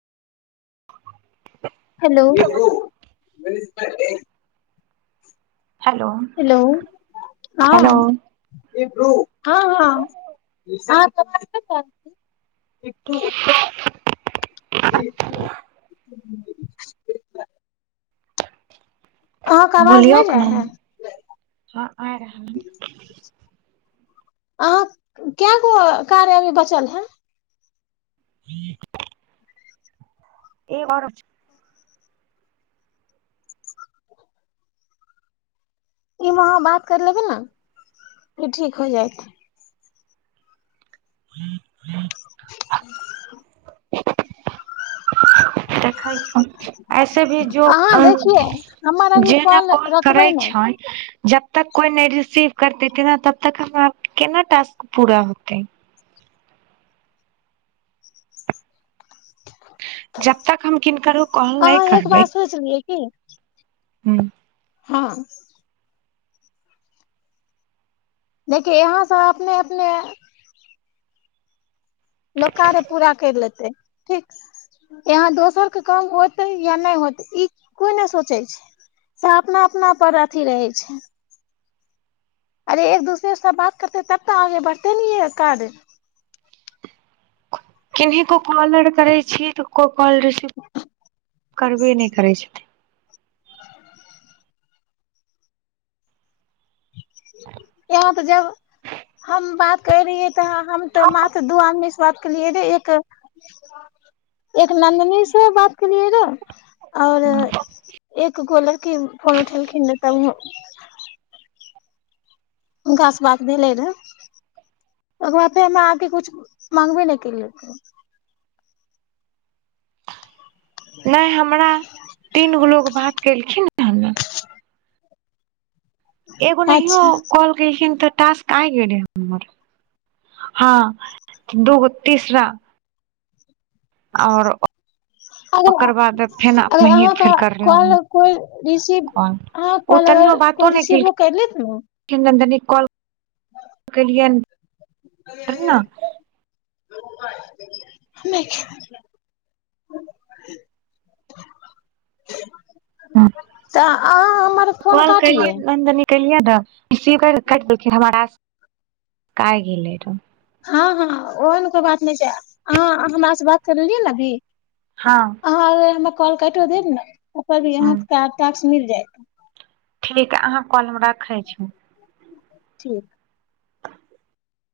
Hello hello hello hello हँ हँ हँ हँ [unintelligible] अहाँके आवाज बोलियौ नहि क जाय ने है हँ आ रहल अहाँ कै गो कार्य अभी बचल है एक एगो आरो छै ई मे अहाँ बात कर लेबै ने ठीक हो जायत [unintelligible] [inaudible] देखै छी ऐसे भी जो अहाँ देखियै हमर अभी जेना कॉल करै रखबै नहि छै ज - ब तक कोइ ने रसीव करतेे न तब तक हम केना टास्क पूरा होतेै जब तक हम किनकरो कॉल नहि करबै ी [inaudible] हूँ हँ देखिय यहाँसँ अपने अपने लोक कार्य पूरा करि लेतै ठीक यहाँ दोसरके काम होतै या नहि होतै ई कोइ नहि सोचै छै से अपना अपनापर अथी रहै छै अरे एक दूसरे साथ बात करतेै तब तऽ आगे बढ़ते न है कार। किनहीं को कॉल आर करै छी तऽ कॉल रिसीव करबे नहि करै छथिन यहाँ तऽ जब हम बात करै रहियै तऽ हम तऽ मात्र दू आमी सँ बात कलियै रह एक एक नन्दनी से बात कलियै रहे आओर एक कोई लड़की फोन उठेलखिन तब उ [inaudible] हुनकासँ बात भेलै रहए ओकर बाद फेर हमरा आके कुछ मागबे नहि केलकै नहि हमरा तीन गो लोक बात केलखिन हन न एगो नहियौ अच्छा कॉल केलखिन त टास्क आ गेल हमर हँ दू गो तीसरा आओर अगर ओकर बाद फेन अगर अपनहिये अहाँके फेर करलौं हन कॉल कोइ रिसीव कॉल अहाँके ओ कॉल तनियो अगर बातो कोइ नै रिसीवो केलखिन कैलेत ने नन्दनी कॉल केलियनि कारण न नहि तऽ आ कॉल कलियै नन्दनी केलियै रहऽ सी कट द हमार क गेलै रह [inaudible] हँ हँ ओह ने कोइ बात नहि छै अहाँ हमरा से बात करलिए न अभी हँ आ कॉल काइटो देब न यहाँ क त [inaudible] मिल जाएत ठीक अहाँ कॉल हम राखैत छी ठीक